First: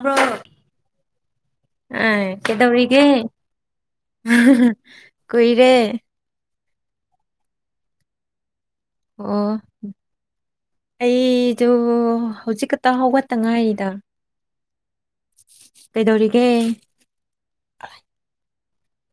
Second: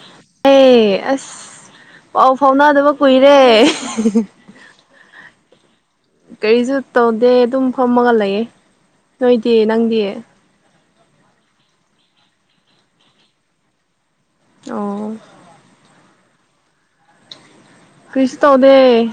bro ꯑꯦ ꯑꯁ ꯄꯥꯎ ꯑꯥ ꯐꯥꯎꯅꯗꯕ ꯀꯩꯗꯧꯔꯤꯒꯦ ꯀꯨꯏꯔꯦ ꯀꯨꯏꯔꯦ ꯀꯔꯤꯁꯨ ꯇꯧꯗꯦ ꯑꯗꯨꯝ ꯐꯝꯃꯒ ꯂꯩꯌꯦ ꯅꯣꯏꯗꯤ ꯅꯪꯗꯤ ꯑꯩꯗ ꯍꯧꯖꯤꯛ ꯈꯛꯇ ꯍꯧꯒꯠꯇ ꯉꯥꯏꯔꯤꯗ ꯑꯣ ꯗꯧꯔꯤꯒꯦ ꯑꯦ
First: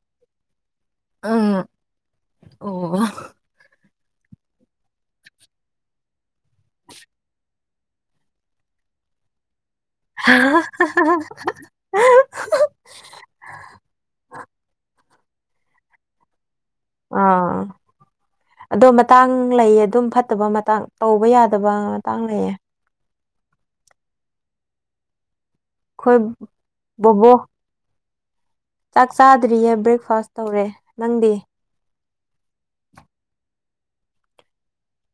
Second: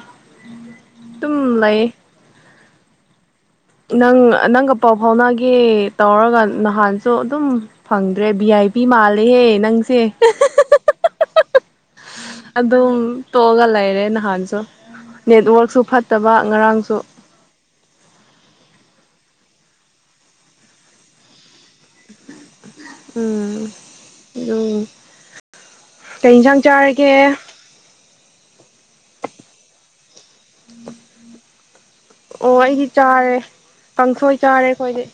ꯇꯝ ꯎꯝ ꯂꯩ ꯑꯣ ꯅꯪ ꯅꯪꯒ ꯄꯥꯎ ꯐꯥꯎꯅꯒꯦ ꯇꯧꯔꯒ ꯅꯍꯥꯟꯁꯨ ꯑꯗꯨꯝ ꯐꯪꯗ꯭ꯔꯦ ꯚ ꯑꯥꯏꯤ ꯄ ꯃꯥꯂꯦꯍꯦ ꯅꯪ [unintelligible] ꯑꯗꯨꯝ ꯇꯣꯛꯒ ꯂꯩꯔꯦ ꯅꯍꯥꯟꯁꯨ ꯅꯦꯠꯋꯔꯛꯁꯨ ꯐꯠꯇꯕ ꯉꯔꯥꯡꯁꯨ ꯑꯥ ꯑꯗꯣ ꯃꯇꯥꯡ ꯂꯩꯌꯦ ꯑꯗꯨꯝ ꯐꯠꯇꯕ ꯃꯇꯥꯡ ꯇꯧꯕ ꯌꯥꯗꯕ ꯃꯇꯥꯡ ꯂꯩꯌꯦ ꯎꯝ ꯑꯗꯨꯝ ꯑꯩꯈꯣꯏ ꯀꯩ ꯌꯦꯟꯁꯥꯡ ꯆꯥꯔꯒꯦ ꯕꯣꯕꯣ ꯆꯥꯛ ꯆꯥꯗ꯭ꯔꯤꯌꯦ ꯕ꯭ꯔꯦꯛꯐꯥꯁ ꯇꯧꯔꯦ ꯅꯪꯗꯤ ꯑꯣ ꯑꯩꯗꯤ ꯆꯥꯔꯦ ꯀꯥꯡꯊꯣꯏ ꯆꯥꯔꯦ ꯑꯩꯈꯣꯏꯗꯤ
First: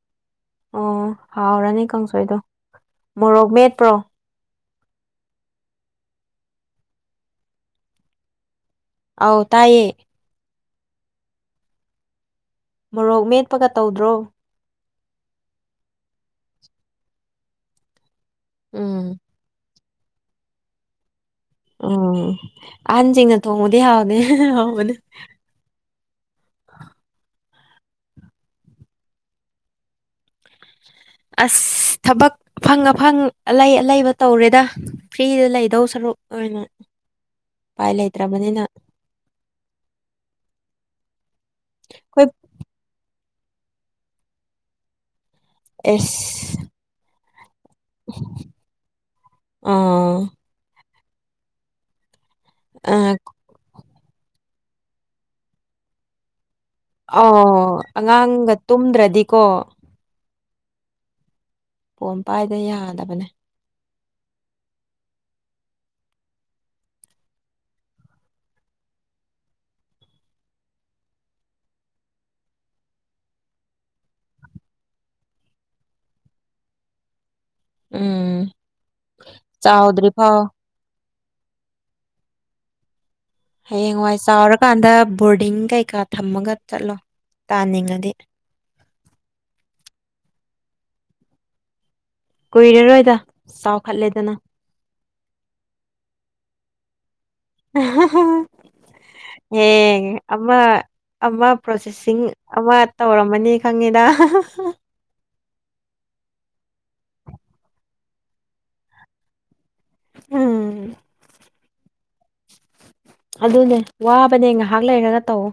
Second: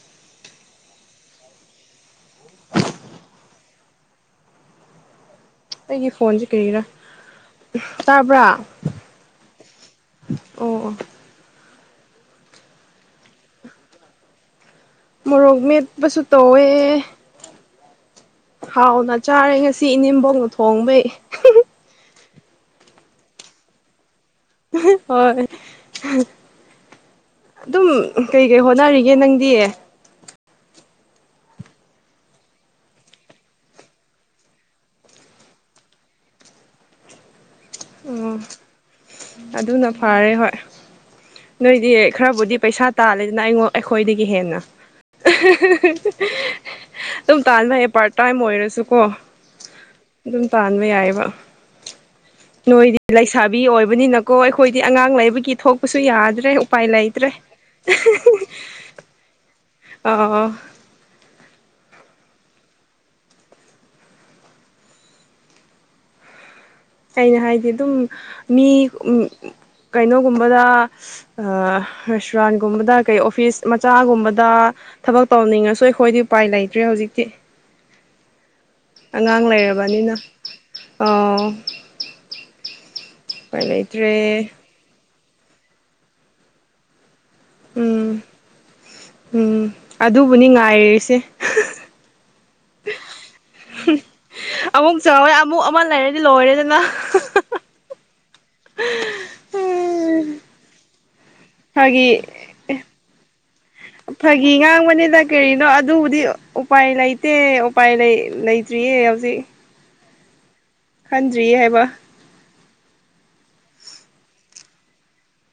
ꯑꯣ ꯍꯥꯎꯔꯅꯤ ꯀꯥꯡꯁꯣꯏꯗꯣ ꯃꯣꯔꯣꯛ ꯃꯦꯠꯄ꯭ꯔꯣ ꯑꯩꯒꯤ ꯐꯣꯟꯁꯦ ꯀꯔꯤꯒꯤꯔꯥ ꯇꯥꯕ꯭ꯔꯥ ꯑꯥꯎ ꯇꯥꯏꯌꯦꯌꯦ ꯑꯣ ꯑꯣ ꯃꯣꯔꯣꯛ ꯃꯦꯠꯄꯒ ꯇꯧꯗ꯭ꯔꯣ ꯃꯣꯔꯣꯛ ꯃꯦꯠꯄꯁꯨ ꯇꯧꯋꯦ ꯎꯝ ꯍꯥꯎꯅ ꯆꯥꯔꯦ ꯉꯁꯤ ꯏꯅꯤꯡꯕꯧꯅ ꯊꯣꯡꯕꯩ ꯎꯝ ꯑꯟꯖꯤꯡꯅ ꯊꯣꯡꯉꯗꯦ ꯌꯥ ꯍꯣꯏ ꯑꯗꯨꯝ ꯀꯩ ꯀꯩ ꯍꯣꯠꯅꯔꯤꯒꯦ ꯅꯪꯗꯤ ꯑꯁ ꯊꯕꯛ ꯑꯐꯪ ꯑꯐꯪ ꯑꯂꯩ ꯑꯂꯩꯕ ꯇꯧꯔꯦꯗ ꯐ꯭ꯔꯤꯗ ꯂꯩꯗꯧ ꯁꯔꯨꯛ ꯑꯣ ꯑꯣꯏꯅ [unintelligible] ꯎꯄꯥꯏ ꯑꯣ ꯂꯩꯇ꯭ꯔꯕꯅꯤꯅ ꯑꯗꯨꯅ ꯐꯔꯦ ꯍꯣꯏ ꯅꯣꯏꯗꯤ ꯑꯩꯈꯣꯏ ꯈꯔꯕꯨꯗꯤ ꯄꯩꯁꯥ ꯇꯥꯜꯂꯦꯗꯅ ꯑꯩꯉ ꯑꯩꯈꯣꯏꯗꯒꯤ ꯍꯦꯟꯅ ꯑꯦꯁ [unintelligible] ꯇꯥꯟꯕ ꯌꯥꯌꯦ ꯄꯥꯔꯠ ꯇꯥꯏꯝ ꯑꯣꯏꯔꯁꯨꯀꯣ ꯑꯥ ꯑꯗꯨꯝ ꯇꯥꯟꯕ ꯌꯥꯏꯑꯕ ꯅꯣꯏꯗꯤ ꯑꯥ ꯂꯩꯁꯥꯕꯤ ꯑꯣꯏꯕꯅꯤꯅꯀꯣ ꯑꯩꯈꯣꯏꯗꯤ ꯑꯉꯥꯡ ꯂꯩꯕꯒꯤ ꯊꯣꯛꯄꯁꯨ ꯌꯥꯗ꯭ꯔꯦ ꯎꯄꯥꯏ ꯂꯥꯏꯇ꯭ꯔꯦ ꯑꯣ ꯑꯉꯥꯡꯒ ꯇꯨꯝꯗ꯭ꯔꯗꯤꯀꯣ ꯑ ꯄꯣꯝ ꯄꯥꯏꯗ ꯌꯥꯗꯕꯅꯦ ꯀꯩꯅ ꯍꯥꯏꯗꯤ ꯑꯗꯨꯝ ꯃꯤ ꯎ ꯀꯩꯅꯣꯒꯨꯝꯕꯗ ꯔꯦꯁꯇꯨꯔꯥꯟꯒꯨꯝꯕꯗ ꯀꯩ ꯑꯣꯐꯤꯁ ꯃꯆꯥꯒꯨꯝꯕꯗ ꯊꯕꯛ ꯇꯧꯅꯤꯡꯉꯁꯨ ꯑꯩꯈꯣꯏꯗꯤ ꯎꯄꯥꯏ ꯂꯩꯇ꯭ꯔꯦ ꯍꯧꯖꯤꯛꯇꯤ ꯎꯝ ꯑꯉꯥꯡ ꯂꯩꯔꯕꯅꯤꯅ ꯆꯥꯎꯗ꯭ꯔꯤꯐꯥꯎ ꯑ ꯂꯩꯇ꯭ꯔꯦ ꯍꯌꯦꯡꯋꯥꯏ ꯆꯥꯎꯔꯀꯥꯟꯗ ꯕꯣꯔꯗꯤꯡ ꯀꯩꯀꯥ ꯊꯝꯃꯒ ꯆꯠꯂꯣ ꯇꯥꯅꯤꯡꯉꯗꯤ ꯎꯝ ꯎꯝ ꯑꯗꯨꯕꯨꯅꯤ ꯉꯥꯏꯔꯤꯁꯦ ꯀꯨꯏꯔꯔꯣꯏꯗ ꯆꯥꯎꯈꯠꯂꯦꯗꯅ ꯑꯃꯨꯛ ꯆꯥꯎꯎꯔꯦ ꯑꯃꯨꯛ ꯑꯃ ꯂꯩꯔꯗꯤ ꯂꯣꯏꯔꯦꯗꯅ ꯑꯦ ꯑꯃ ꯑꯃ ꯐꯥꯒꯤ ꯄ꯭ꯔꯣꯁꯦꯁꯤꯡ ꯑꯃ ꯇꯧꯔꯝꯃꯅꯤ ꯈꯪꯉꯤꯗ ꯐꯥꯒꯤ ꯉꯥꯡꯕꯅꯤꯗ ꯀꯔꯤꯅꯣ ꯑꯗꯨꯕꯨꯗꯤ ꯎꯄꯥꯏ ꯂꯩꯇꯦ ꯎꯄꯥꯏ ꯂꯩꯇ꯭ꯔꯤꯌꯦ ꯍꯧꯖꯤꯛ ꯎꯝ ꯍꯪꯗ꯭ꯔꯤ ꯍꯥꯏꯕ ꯑꯗꯨꯅꯦ ꯋꯥꯕꯅꯦ ꯉꯥꯏꯍꯥꯛ ꯂꯩꯔꯒ ꯇꯧꯑꯣ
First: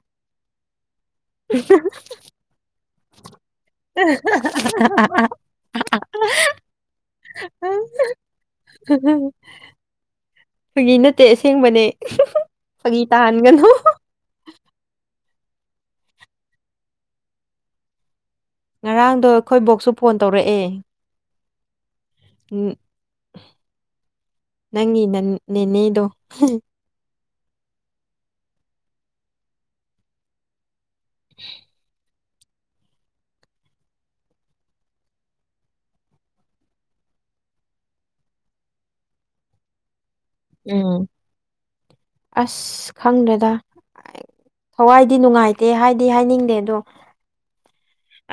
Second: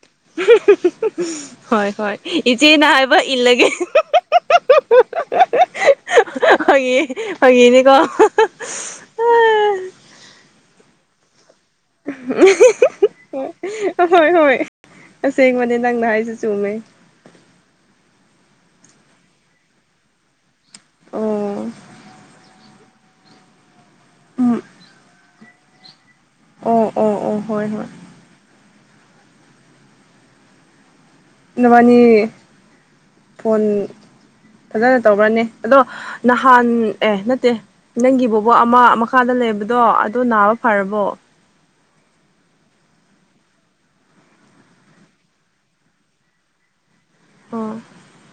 ꯍꯣꯏ ꯍꯣꯏ ꯏꯆꯦꯅ ꯍꯥꯏꯕ ꯏꯜꯂꯒꯦ [unintelligible] ꯐ ꯐꯒꯤꯅꯤꯀꯣ [unintelligible] ꯐꯥꯒꯤ ꯅꯠꯇꯦ ꯑꯁꯦꯡꯕꯅꯦ ꯐꯥꯒꯤ ꯇꯥꯍꯟꯒꯅꯨ ꯍꯣꯏ ꯍꯣꯏ ꯑꯁꯦꯡꯕꯅꯦ ꯅꯪꯅ ꯍꯥꯏꯁꯤꯦ ꯆꯨꯝꯃꯦ ꯉꯔꯥꯡꯗꯣ ꯑꯩꯈꯣꯏ ꯕꯣꯛꯁꯨ ꯐꯣꯟ ꯇꯧꯔꯛꯑꯦ ꯑꯣ ꯎꯝ ꯎꯝ ꯅꯪꯤ ꯅꯟ ꯅꯦ ꯅꯩꯅꯗꯣ ꯑꯣ ꯑꯣ ꯑꯣ ꯍꯣꯏ ꯍꯣꯏ ꯅꯃꯅꯤ ꯐꯣꯟ ꯐꯖꯅ ꯇꯧꯕ꯭ꯔꯅꯦ ꯑꯗꯣ ꯅꯍꯥꯟ ꯑꯦ ꯅꯠꯇꯦ ꯅꯪꯒꯤꯕꯨꯕ ꯑꯃ ꯃꯈꯥꯗ ꯂꯩꯕꯗꯣ ꯑꯗꯨ ꯅꯥꯕ ꯐꯔꯕꯣ ꯎꯝ ꯑꯁ ꯈꯪꯗꯦꯗ ꯊꯋꯥꯏꯗꯤ ꯅꯨꯡꯉꯥꯏꯇꯦ ꯍꯥꯏꯗꯤ ꯍꯥꯏꯅꯤꯡꯗꯦ ꯑꯗꯣ ꯑꯣ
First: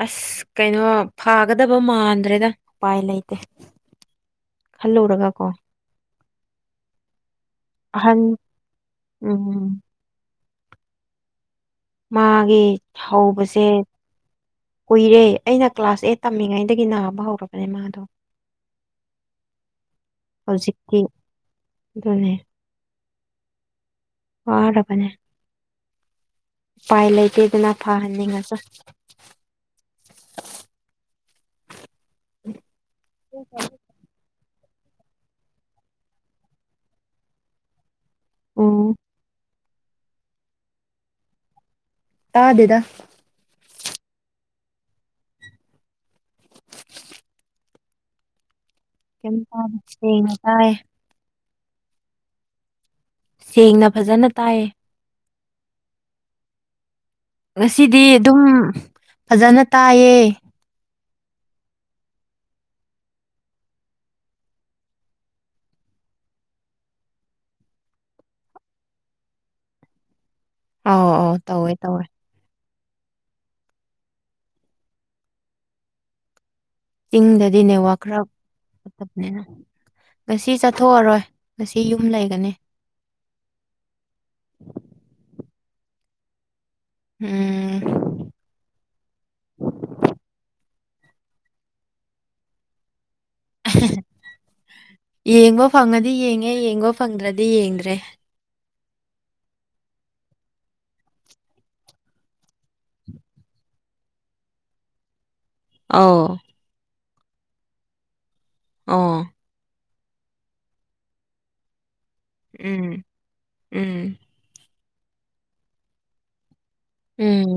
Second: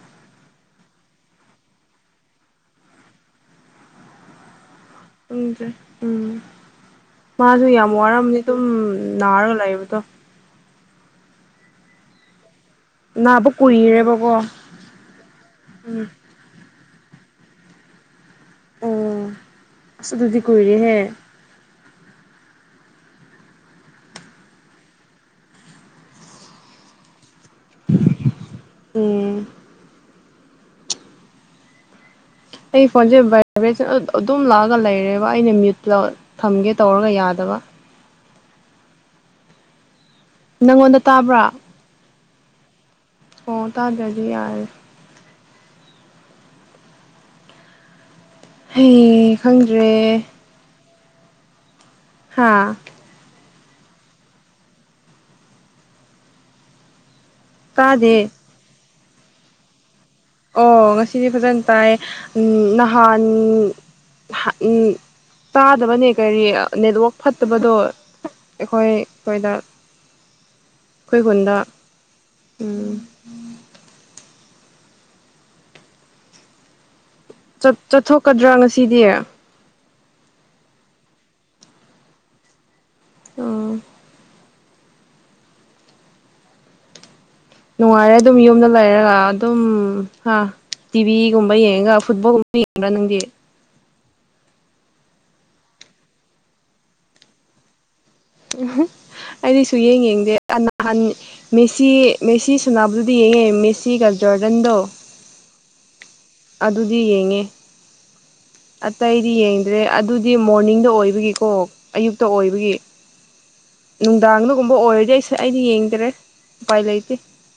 ꯑꯁ ꯀꯩꯅꯣ ꯐꯥꯒꯗꯕ ꯃꯥꯟꯗ꯭ꯔꯦꯗ ꯎꯄꯥꯏ ꯂꯩꯇꯦ ꯈꯜꯂꯔꯒ ꯀꯣ ꯈꯪꯗ꯭ꯔꯦ ꯎꯝ ꯃꯥꯁꯨ ꯌꯥꯝ ꯑꯍꯟ ꯋꯥꯔꯝꯅꯤ ꯑꯗꯨꯝ ꯅꯥꯔꯒ ꯎꯝ ꯂꯩꯕꯗꯣ ꯃꯥꯒꯤ ꯅꯥꯕ ꯍꯧꯕꯁꯦ ꯀꯨꯏꯔꯦꯕꯀꯣ ꯀꯨꯏꯔꯦ ꯑꯩꯅ ꯀ꯭ꯂꯥꯁ ꯎꯝ ꯑꯦꯠ ꯇꯝꯃꯤꯉꯩ ꯒꯤ ꯅꯥꯕ ꯍꯧꯔꯕꯅꯦ ꯃꯥꯗꯣ ꯑꯣ ꯑꯁ ꯑꯗꯨꯗꯤ ꯀꯔꯦꯍꯦ ꯑꯗꯨꯅꯦꯦ ꯋꯥꯔꯕꯅꯦ ꯎꯄꯥꯏ ꯂꯩꯇꯦꯗꯅ ꯐꯍꯟꯅꯤꯡꯉꯁ ꯎꯝ ꯑꯩ ꯐꯣꯟꯁꯦ ꯑꯗꯨꯝ ꯂꯥꯛ ꯂꯩꯔꯦꯕ ꯑꯩꯅ ꯃꯤ꯭ꯌꯨꯠ ꯊꯝꯒꯦ ꯇꯧꯔꯒ ꯌꯥꯗꯕ ꯑ ꯅꯪꯉꯣꯟꯗ ꯇꯥꯕ꯭ꯔꯥ ꯇꯥꯗꯦꯗ ꯑꯣ ꯇꯥꯗ꯭ꯔꯗꯤ ꯌꯥꯔꯦ ꯍꯩ ꯀꯩꯝ ꯇꯥꯗꯦ ꯈꯪꯗ꯭ꯔꯦ ꯁꯦꯡꯅ ꯇꯥꯏꯌꯦ ꯍꯥꯥ ꯁꯦꯡꯅ ꯐꯖꯅ ꯇꯥꯏꯌꯦ ꯉꯁꯤꯗꯤ ꯇꯥꯗꯦ ꯑꯗꯨꯝ ꯐꯖꯅ ꯇꯥꯏꯌꯦ ꯑꯣ ꯉꯁꯤ ꯁꯤꯗꯤ ꯐꯖꯅ ꯇꯥꯏ ꯅꯍꯥꯟ [unintelligible] ꯇꯥꯗꯕꯅꯦ ꯀꯔꯤ ꯅꯦꯠꯋꯛ ꯐꯠꯇꯕꯗꯣ ꯑꯩꯈꯣꯏ ꯀꯣꯏꯗꯥ ꯑꯥꯎ ꯑ ꯇꯧꯋꯦ ꯇꯧꯋꯦ ꯎꯝ ꯆꯤꯡꯗꯗꯤ ꯅꯦꯠꯋꯥꯛ ꯈꯔ ꯆꯠꯊꯣꯛꯀꯗ꯭ꯔꯥ ꯉꯁꯤꯗꯤ ꯐꯠꯇꯕꯅꯤꯅ ꯉꯁꯤ ꯆꯠꯊꯣꯛꯑꯔꯣꯏ ꯉꯁꯤ ꯌꯨꯝ ꯂꯩꯒꯅꯤ ꯑꯣ [unintelligible] ꯎꯝ ꯅꯨꯡꯉꯥꯏꯔꯦ ꯑꯗꯨꯝ ꯌꯨꯝꯗ ꯂꯩꯔꯒ ꯑꯗꯨꯝ ꯍꯥ ꯇꯤꯚꯤꯒꯨꯝꯕ ꯌꯦꯡꯉꯒ ꯐꯨꯠꯕꯣꯜꯒꯨꯝꯕ ꯌꯦꯡꯕ꯭ꯔꯥ ꯅꯪꯗꯤ ꯌꯦꯡꯕ ꯐꯪꯉꯗꯤ ꯌꯦꯡꯉꯦ ꯌꯦꯡꯕ ꯐꯪꯗ꯭ꯔꯗꯤ ꯌꯦꯡꯗ꯭ꯔꯦ ꯎꯝ ꯑꯩꯗꯤ ꯁꯨꯌꯦꯡ ꯌꯦꯡꯗꯦ ꯅꯍꯥꯟ ꯃꯦꯁꯤ ꯃꯦꯁꯤ ꯁꯅꯕꯗꯨꯗꯤ ꯌꯦꯡꯉꯦ ꯃꯦꯁꯤꯒ ꯖꯣꯔꯗꯟꯗꯣ ꯑꯥꯎ ꯑꯗꯨꯗꯤ ꯌꯦꯡꯉꯦ ꯑꯣ ꯑꯇꯩꯗꯤ ꯌꯦꯡꯗ꯭ꯔꯦ ꯑꯗꯨꯗꯤ ꯃꯣꯔꯅꯤꯡꯗ ꯑꯣꯏꯕꯒꯤꯀꯣ ꯑꯌꯨꯛꯇ ꯑꯣꯏꯕꯒꯤ ꯎꯝ ꯎꯝ ꯅꯨꯡꯗꯥꯡꯗꯒꯨꯝꯕ ꯑꯣꯏꯔ ꯑꯗꯨꯗꯤ ꯑꯩ ꯑꯩꯗꯤ ꯌꯦꯡꯗ꯭ꯔꯦ ꯎꯄꯥꯏ ꯂꯩꯇꯦ ꯎꯝ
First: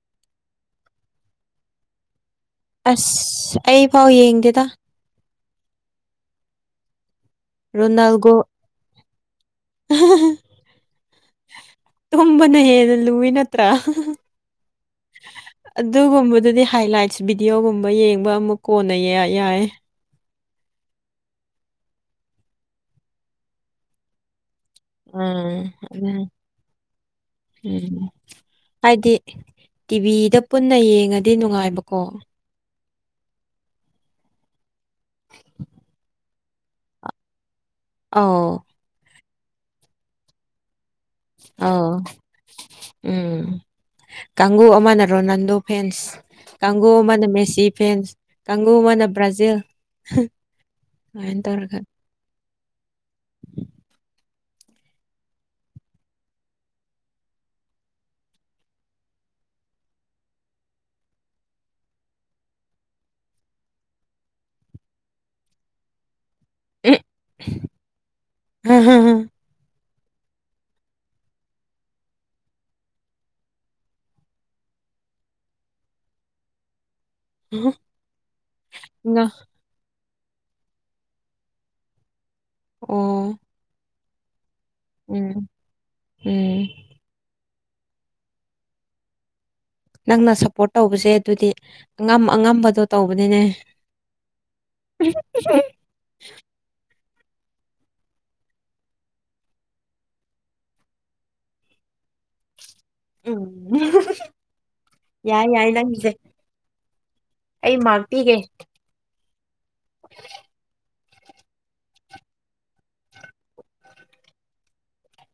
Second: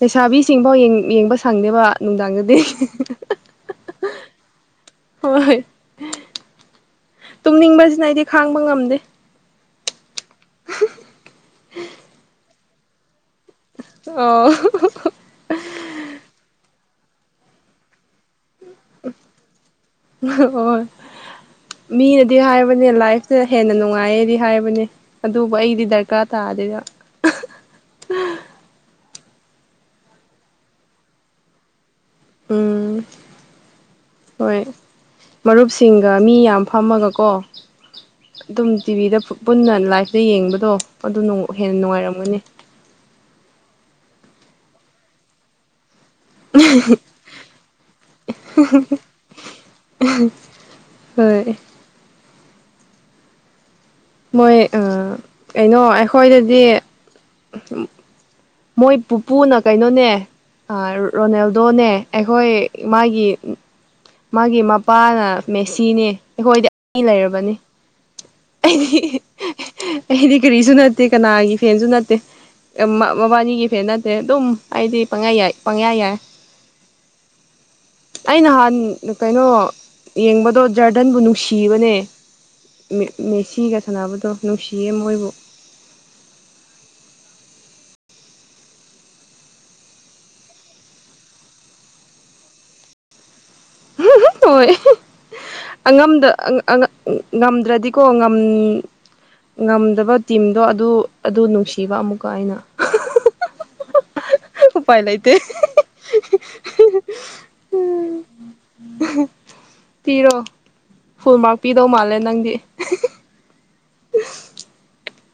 ꯂꯩꯁꯥꯕꯤꯁꯤꯡꯐꯥꯎ ꯌꯦꯡꯕ ꯁꯪꯗꯦꯕ ꯅꯨꯡꯗꯥꯡꯗ ꯑꯁ ꯑꯩꯐꯥꯎ ꯌꯦꯡꯗꯦꯗ ꯍꯣꯏ ꯍꯣꯏ ꯇꯨꯝꯅꯤꯡꯕꯁꯤꯅ ꯑꯩꯗꯤ ꯔꯣꯅꯥꯜꯒꯣ ꯈꯥꯡꯕ ꯉꯝꯗꯦ ꯇꯨꯝꯕꯅ ꯍꯦꯟꯅ ꯂꯨꯏꯅ ꯇ꯭ꯔ ꯑꯣ ꯑꯗꯨꯒꯨꯝꯕꯗꯨꯗꯤ ꯍꯥꯏꯂꯥꯏꯠꯁ ꯚꯤꯗꯤꯑꯣꯒꯨꯝꯕ ꯌꯦꯡꯕ ꯑꯃꯨꯛ ꯀꯣꯟꯅ ꯌꯥꯏ ꯍꯣꯏ ꯃꯤꯅꯗꯤ ꯍꯥꯏꯕꯅꯦ ꯂꯥꯏꯐꯁꯦ ꯍꯦꯟꯅ ꯅꯨꯡꯉꯥꯏꯌꯦꯗꯤ ꯍꯥꯏ ꯎꯝ ꯎꯝ ꯍꯥꯏꯗꯤ ꯇꯤꯚꯤꯗ ꯄꯨꯟꯅ ꯌꯦꯡꯉꯗꯤ ꯅꯨꯡꯉꯥꯏꯕꯀꯣ ꯎꯝ ꯍꯣꯏ ꯃꯔꯨꯞꯁꯤꯡꯒ ꯃꯤ ꯌꯥꯝ ꯐꯝꯃꯒꯀꯣ ꯑꯧ ꯑꯗꯨꯝ ꯇꯤꯚꯤꯗ ꯄꯨꯟꯅ ꯂꯥꯏꯐꯇ ꯌꯦꯡꯕꯗꯣ ꯑꯗꯨ ꯍꯦꯟꯅ ꯑꯧ ꯅꯨꯡꯉꯥꯏꯔꯝꯒꯅꯤ ꯎꯝ ꯀꯥꯡꯒꯨ ꯑꯃꯅ ꯔꯣꯅꯥꯜꯗꯣ ꯐꯦꯟꯁ ꯀꯥꯡꯕꯨ ꯑꯃꯅ ꯃꯦꯁꯤ ꯐꯦꯟꯁ ꯀꯥꯡꯕꯨ ꯑꯃꯅ ꯕ꯭ꯔꯥꯖꯤꯜ ꯑꯃꯥꯏ ꯍꯣꯏ ꯇꯧꯔꯒ ꯃꯣꯏ ꯀꯩꯅꯣ ꯑꯩꯈꯣꯏꯗꯗꯤ ꯃꯣꯏ ꯄꯨꯄꯨꯅ ꯀꯩꯅꯣꯅꯦ ꯔꯣꯅꯦꯜꯗꯣꯅꯦ ꯑꯩꯈꯣꯏ ꯏꯃꯥꯒꯤ ꯃꯥꯒꯤ ꯃꯄꯥꯅ ꯃꯦꯁꯤꯅꯦ ꯑꯩꯈꯣꯏꯗꯤ ꯑꯅꯤ ꯂꯩꯔꯕꯅꯤ ꯑꯩꯗꯤ ꯎꯝ ꯑꯩꯗꯤ ꯀꯔꯤꯁꯨ ꯅꯠꯇꯦ ꯀꯅꯥꯒꯤ ꯐꯦꯟꯁꯨ ꯅꯠꯇꯦ ꯃꯕꯥꯅꯤꯒꯤ ꯐꯦꯟ ꯅꯠꯇꯦ ꯑꯗꯨꯝ ꯑꯩꯗꯤ ꯄꯪꯌꯥ ꯌꯥꯏ ꯄꯪꯌꯥ ꯌꯥꯏ ꯑꯩ ꯅꯍꯥꯟ ꯉꯥ ꯀꯩꯅꯣ ꯌꯦꯡꯕꯗꯣ ꯖꯔꯗꯟꯕꯨ ꯅꯨꯡꯁꯤꯕꯅꯦ ꯑꯣ ꯃꯦꯁꯤꯒ ꯁꯥꯟꯅꯕꯗꯣ ꯅꯨꯡꯁꯤꯌꯦ ꯃꯣꯏꯕꯨ ꯎꯝ ꯎꯝ ꯅꯪꯅ ꯁꯞꯄꯣꯔꯠ ꯇꯧꯕꯁꯦ ꯑꯗꯨꯗꯤ ꯑꯉꯝ ꯑꯉꯝꯕꯗꯣ ꯇꯧꯕꯅꯤꯅꯦ ꯍꯣꯏ ꯑꯉꯝꯗ ꯉꯝꯗ꯭ꯔꯗꯤꯀꯣ ꯉꯝ ꯉꯝꯗꯕ ꯇꯤꯝꯗꯣ ꯑꯗꯨ ꯑꯗꯨ ꯅꯨꯡꯁꯤꯕ ꯑꯃꯨꯛꯀ ꯑꯩꯅ ꯎꯄꯥꯏ ꯂꯩꯇꯦ ꯌꯥ ꯌꯥꯏ ꯂ ꯃꯤꯖ ꯑꯩ ꯃꯥꯛꯇꯤꯒꯦ ꯄꯤꯔꯣ ꯐꯨꯜ ꯃꯥꯔꯛ ꯄꯤꯗꯧ ꯃꯥꯜꯂꯦ ꯅꯪꯗꯤ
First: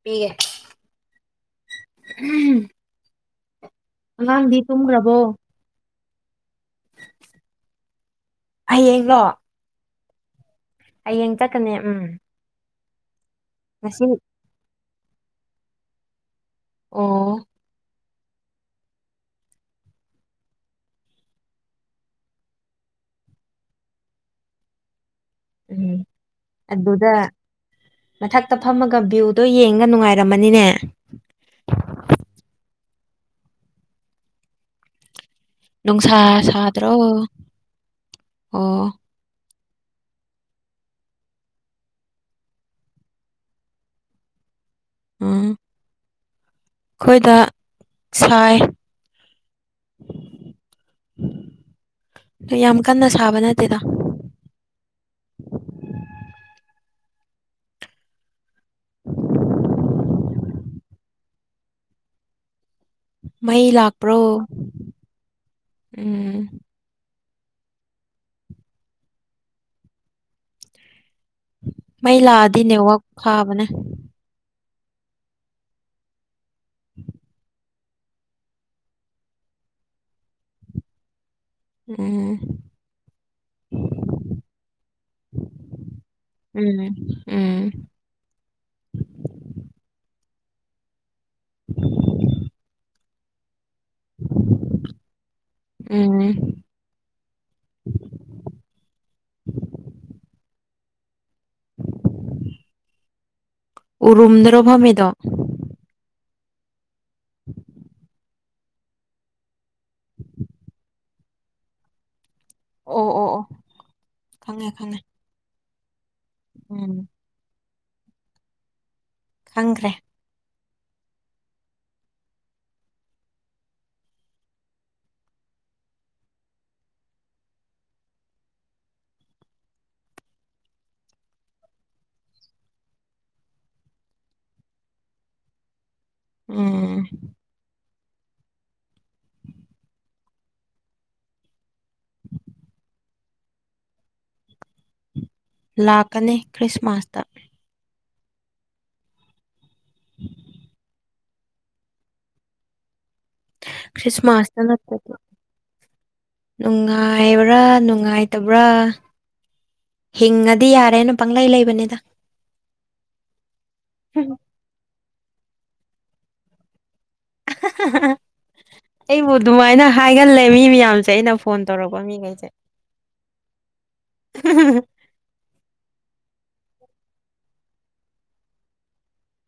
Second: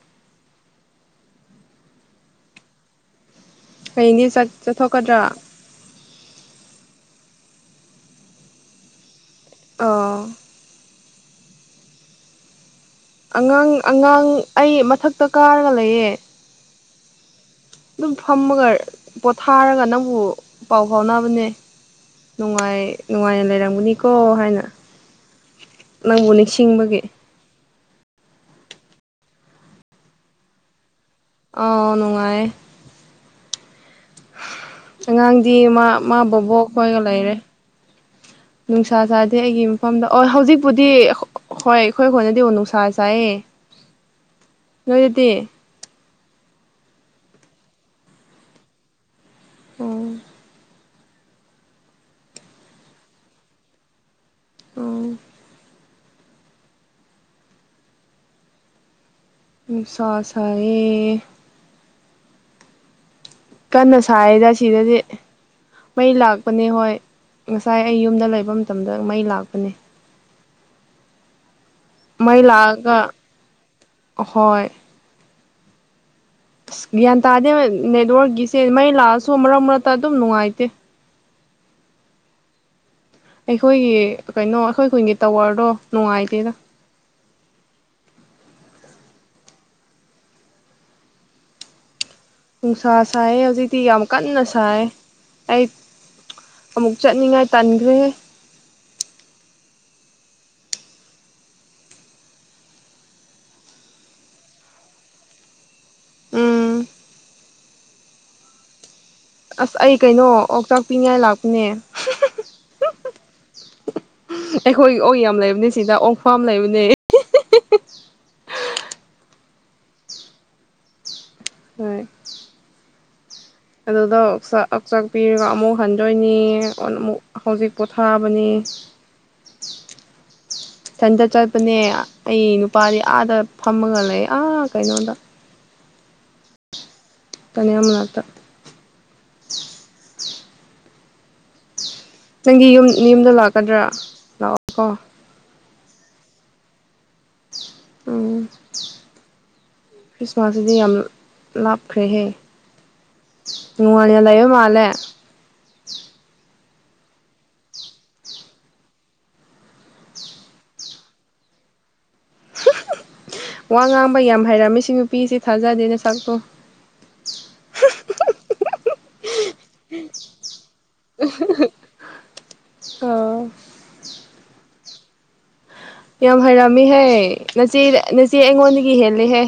ꯄꯦ ꯀꯩꯅꯦ ꯆꯠꯊꯣꯛꯀꯗ꯭ꯔꯥ ꯍꯌꯦꯡ ꯂꯣ ꯑꯥ ꯍꯌꯦꯡ ꯆꯛꯀꯅꯦ ꯎꯝ ꯑꯉꯥꯡ ꯉꯁꯤ ꯑꯉꯥꯡ ꯑꯩ ꯃꯊꯛꯇ ꯀꯥꯔꯒ ꯂꯩꯌꯦ ꯑꯣ ꯑꯗꯨꯝ ꯐꯝꯃꯒ ꯄꯣꯊꯥꯔꯒ ꯅꯪꯕꯨ ꯄꯥꯎ ꯐꯥꯎꯅꯕꯅꯦ ꯅꯨꯡꯉꯥꯏ ꯅꯨꯡꯉꯥꯏꯅ ꯂꯩꯔꯝꯒꯅꯤꯀꯣ ꯍꯥꯏꯅ ꯎꯝ ꯅꯪꯕꯨ ꯅꯤꯡꯁꯤꯡꯕꯒꯤ ꯑꯗꯨꯗ ꯃꯊꯛꯇ ꯐꯝꯃꯒ ꯚ꯭ꯌꯨꯗꯣ ꯌꯦꯡꯒ ꯅꯨꯡꯉꯥꯏꯔꯝꯃꯅꯤꯅꯦ ꯑꯥꯎ ꯑꯉꯥꯡ ꯗꯤ ꯃꯥ ꯅꯨꯡꯁꯥ ꯃꯥ ꯕꯕꯣꯛ ꯁꯥꯗ꯭ꯔꯣ ꯈꯣꯏꯒ ꯂꯩꯔꯦ ꯑꯣ ꯅꯨꯡꯁꯥ ꯆꯥꯗꯦ ꯑꯩꯒꯤ ꯃꯐꯝꯗ ꯑꯣ ꯍꯧꯖꯤꯛꯄꯨꯗꯤ ꯍꯣꯏ ꯑꯩꯈꯣꯏ ꯍꯣꯏꯅꯗꯤ ꯅꯨꯡꯁꯥ ꯆꯥꯏꯌꯦ ꯅꯣꯏ ꯑꯗꯨꯗꯤ ꯎꯝ ꯑꯩꯈꯣꯏꯗ ꯁꯥꯏ ꯑꯣ ꯌꯥꯝ ꯀꯟꯅ ꯁꯥꯕ ꯅꯠꯇꯦꯗ ꯑꯣ [inaudible] ꯅꯨꯪꯁꯥ ꯁꯥꯌꯦ ꯃꯩ ꯀꯟꯅ ꯂꯥꯛꯄ꯭ꯔꯣ ꯁꯥꯏꯌꯦꯗ ꯁꯤꯗꯗꯤ ꯃꯩ ꯎꯝ ꯂꯥꯛꯄꯅꯦ ꯍꯣꯏ ꯉꯁꯥꯏ ꯑꯩ ꯌꯨꯝꯗ ꯂꯩꯕ ꯃꯇꯝꯗ ꯃꯩ ꯂꯥꯛꯄꯅꯦ ꯃꯩ ꯂꯥꯛꯑꯗꯤ ꯅꯦꯠꯋꯥꯛ ꯐꯥꯕꯅꯦ ꯑꯍꯣꯏ ꯑꯁ ꯒ꯭ꯌꯥꯟ ꯇꯥꯗꯦ ꯅꯦꯠꯋꯥꯔꯛꯀꯤꯁꯦ ꯃꯩ ꯂꯥꯛꯑꯁꯨ ꯃꯔꯛ ꯃꯔꯛꯇ ꯑꯗꯨꯝ ꯅꯨꯡꯉꯥꯏꯇꯦ ꯎꯝ ꯑꯩꯈꯣꯏꯒꯤ ꯀꯩꯅꯣ ꯑꯩꯈꯣꯏ ꯈꯨꯟꯒꯤ ꯇꯋꯥꯔꯗꯣ ꯅꯨꯡꯉꯥꯏꯇꯦꯗ ꯎꯝ ꯎꯝ ꯎ ꯅꯨꯡꯁꯥ ꯁꯥꯏ ꯍꯧꯖꯤꯛꯇꯤ ꯌꯥꯝ ꯀꯟꯅ ꯁꯥꯏ ꯑꯩ ꯎꯝ ꯑꯃꯨꯛ ꯆꯠꯅꯤꯡꯉꯥꯏ ꯇꯥꯟꯈ꯭ꯔꯦ ꯎꯔꯨꯝ ꯗ꯭ꯔꯣꯚ ꯃꯗꯣ ꯎꯝ ꯑꯁ ꯑꯩ ꯀꯩꯅꯣ ꯑꯣꯆꯥꯛ ꯄꯤꯉꯥꯏ ꯂꯥꯛꯄꯅꯦ ꯑꯣ ꯑꯣ ꯑꯣ ꯈꯪꯉꯦ ꯈꯪꯉꯦ ꯑꯩꯈꯣꯏꯒꯤ ꯑꯣ ꯌꯥꯝ ꯂꯩꯕꯅꯦ ꯁꯤꯗ ꯑꯣꯛꯐꯥꯝ ꯂꯩꯕꯅꯦ ꯎꯝ ꯈꯪ꯭ꯔꯦ ꯑꯗꯨꯗꯛꯆꯥꯛ ꯄꯤꯔꯒ ꯑꯃꯨꯛ ꯍꯟꯗꯣꯏꯅꯤ ꯑꯣ ꯑꯃꯨꯛ ꯍꯧꯖꯤꯛ ꯄꯣꯊꯥꯕꯅꯤ [inaudible] ꯏꯊꯟꯗ ꯆꯠꯄꯅꯦ ꯑꯩ ꯅꯨꯄꯥꯗꯤ ꯑꯥꯗ ꯐꯝꯃꯒ ꯂꯩ ꯑꯥ ꯀꯩꯅꯣꯗ ꯎꯝ ꯇꯅꯌꯥ ꯑꯃꯅꯇ ꯅꯪꯒꯤ ꯌꯨꯝ ꯃꯤ ꯌꯨꯝꯗ ꯂꯥꯛꯀꯗ꯭ꯔꯥ ꯂꯥꯛꯑꯣ ꯀꯣ ꯂꯥꯛꯀꯅꯦ ꯈ꯭ꯔꯤꯁꯃꯥꯁꯇ ꯎꯝ ꯈ꯭ꯔꯤꯁꯃꯥꯁꯗꯤ ꯌꯥꯝ ꯂꯥꯞꯈ꯭ꯔꯦꯍꯦ ꯅꯨꯡꯉꯥꯅꯤꯅ ꯂꯩꯌꯣ ꯈ꯭ꯔꯤꯁꯃꯥꯁꯇ ꯃꯥꯜꯂꯦ ꯅꯠꯇ꯭ꯔꯗꯤ ꯅꯨꯡꯉꯥꯏꯕ꯭ꯔꯥ ꯅꯨꯡꯉꯥꯏꯇꯕ꯭ꯔꯥ ꯍꯤꯡꯉꯗꯤ ꯌꯥꯔꯦꯅ ꯄꯪꯂꯩ ꯂꯩꯕꯅꯤꯗ ꯋꯥ ꯉꯥꯡꯕ ꯌꯥꯝ ꯍꯩꯔꯝꯃꯤꯁꯤ ꯅꯨꯄꯤꯁꯦ ꯊꯥꯖꯗꯦꯅ ꯁꯛꯇꯣ ꯑꯩꯕꯨ ꯑꯗꯨꯃꯥꯏꯅ ꯍꯥꯏꯒꯜꯂꯦ ꯃꯤ ꯃꯌꯥꯝ ꯗꯛꯁꯦ ꯑꯩꯅ ꯐꯣꯟ ꯇꯧꯔꯛꯄ ꯃꯤꯈꯩꯁꯦ ꯑꯣ [unintelligible] ꯌꯥꯝ ꯍꯩꯔꯝꯃꯤꯍꯦ ꯅꯆꯦ ꯅꯆꯦ ꯑꯩꯉꯣꯟꯗꯒꯤ ꯍꯦꯜꯂꯦꯍꯦ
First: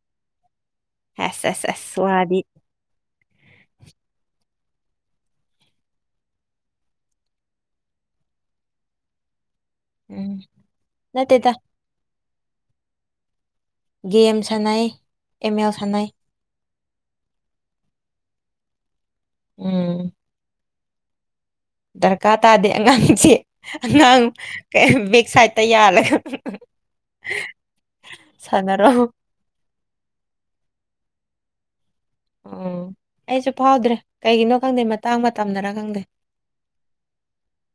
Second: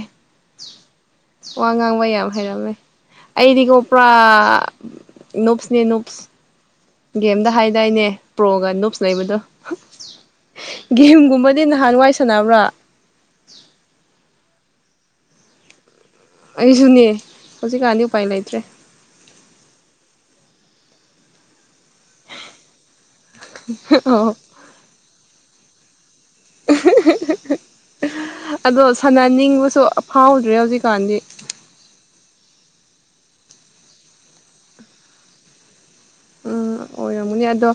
ꯑꯁ ꯋꯥ ꯑꯁ ꯑꯁ ꯉꯥꯡꯕ ꯌꯥꯝ ꯋꯥꯗꯤ ꯍꯩꯔꯝꯃꯦ ꯑꯩꯗꯤꯀꯣ ꯄꯨ꯭ꯔꯥ ꯞꯁꯅꯦ ꯞꯁ ꯒꯦꯝꯗ ꯍꯥꯏꯗꯥꯏꯅꯦ ꯄ꯭ꯔꯣꯒ ꯞꯁ ꯂꯩꯕꯗꯣ ꯎꯝ ꯅꯠꯇꯦꯗ ꯒꯦꯝꯒꯨꯝꯕꯗꯤ ꯅꯍꯥꯟꯋꯥꯏ ꯁꯅꯕ꯭ꯔꯥ ꯗꯤ ꯑꯦꯝ ꯁꯥꯟꯅꯩ ꯑꯦꯝ ꯑꯦꯜ ꯁꯥꯟꯅꯩ ꯑꯩꯁꯨꯅꯦ ꯍꯧꯖꯤꯛꯀꯥꯟꯗꯤ ꯎꯄꯥꯏ ꯂꯩꯇ꯭ꯔꯦ ꯎꯝ ꯗꯔꯀꯥꯔ ꯇꯥꯗꯦ ꯑꯉꯥꯡꯁꯦ ꯑꯉꯥꯡ ꯑꯣ ꯕꯦꯛ ꯁꯥꯏꯗꯠꯇ ꯌꯥꯜꯂꯒ ꯑꯗꯣ ꯁꯥꯟꯅꯔꯣ ꯁꯥꯟꯅꯅꯤꯡꯕꯁꯨ ꯑꯐꯥꯎꯗ꯭ꯔꯦ ꯍꯧꯖꯤꯛꯀꯥꯟꯗꯤ [unintelligible] ꯑꯣ ꯑꯩꯁꯨ ꯐꯥꯎꯗ꯭ꯔꯦ ꯀꯩꯒꯤꯅꯣ ꯈꯪꯗꯦ ꯃꯇꯥꯡ ꯃꯇꯝꯗꯅ ꯈꯪꯗꯦ ꯎꯝ ꯑꯣꯏꯔꯝꯃꯨꯅꯦ ꯑꯗꯣ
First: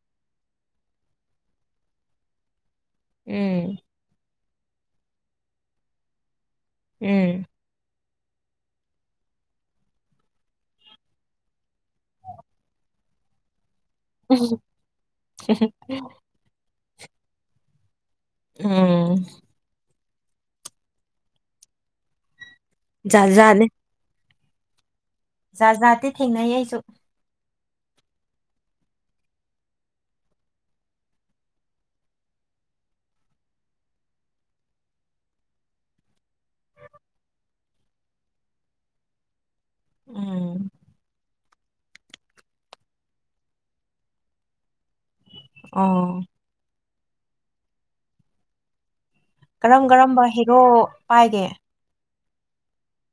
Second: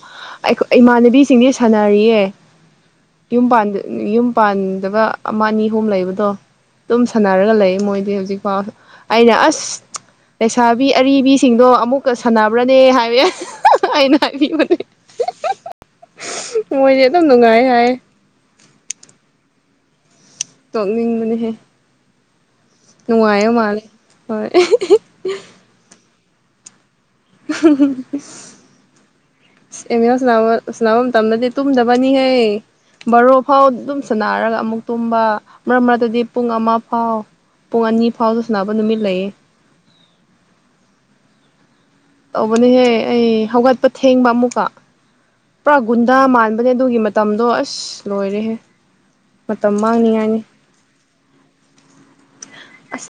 ꯑꯩꯈ ꯏꯃꯥꯟꯅꯕꯤꯁꯤꯡꯗꯤ ꯁꯥꯟꯅꯔꯤꯌꯦ ꯌꯨꯝ ꯎꯝ ꯌꯨꯝ ꯄꯥꯟꯗꯒ ꯑꯃ ꯑꯅꯤ ꯑꯍꯨꯝ ꯂꯩꯕꯗꯣ ꯑꯗꯨꯝ ꯎꯝ ꯁꯥꯟꯅꯔꯒ ꯂꯩ ꯃꯣꯏꯗꯤ ꯍꯧꯖꯤꯛꯐꯥꯎ ꯑꯩꯅ ꯑꯁ ꯂꯩꯁꯥꯕꯤ ꯑꯔꯤꯕꯤꯁꯤꯡꯗꯣ ꯑꯃꯨꯛꯀ ꯁꯥꯟꯅꯕ꯭ꯔꯅꯦ ꯍꯥꯏꯋ ꯑꯩꯅ ꯍꯥꯏꯕꯤꯕꯅꯦ ꯃꯣꯏꯗꯤꯦ ꯑꯗꯨꯝ ꯅꯨꯡꯉꯥꯏ ꯍꯥꯏ ꯎꯝ ꯇꯣꯛꯃꯤ ꯃꯅꯤꯍꯦ ꯖꯥꯠ ꯅꯨꯡꯉꯥꯏ ꯃꯥꯅꯦꯦ ꯍꯣꯏ ꯖꯥ ꯖꯥꯠꯇꯤ ꯊꯦꯡꯅꯩ ꯑꯩꯁꯨ [unintelligible] ꯑꯦꯃꯤꯅ ꯁꯅꯥ ꯁꯅꯥ ꯇꯅꯗꯤ ꯇꯨꯗꯕꯅꯤ ꯍꯥꯏ ꯕꯥꯔꯣ ꯐꯥꯎ ꯑꯗꯨꯝ ꯁꯅꯔꯒ ꯑꯃꯨꯛ ꯇꯨꯝꯕ ꯃꯔꯛ ꯃꯔꯛꯇꯗꯤ ꯄꯨꯡ ꯑꯃ ꯐꯥꯎ ꯄꯨꯡ ꯑꯅꯤ ꯐꯥꯎꯗ ꯁꯥꯟꯅꯕ ꯅꯨꯃꯤꯠ ꯂꯩꯌꯦ ꯎꯝ ꯇꯧꯕꯅꯤꯍꯦ ꯑꯩ ꯍꯧꯒꯠꯄ ꯊꯦꯡꯕ ꯑꯃꯨꯛꯀ ꯄꯨꯔꯥ ꯒꯨꯟꯗꯥ ꯑꯣ ꯃꯥꯟꯕꯅꯦ ꯑꯗꯨꯒꯤ ꯃꯇꯝꯗꯣ ꯑꯁ ꯂꯣꯏꯔꯦꯍꯦ ꯃꯇꯝ ꯀꯔꯝ ꯀꯔꯝꯕ ꯃꯥꯡꯅꯤꯉꯥꯏꯅꯤ ꯍꯦꯔꯣ ꯄꯥꯏꯒꯦ ꯑꯁ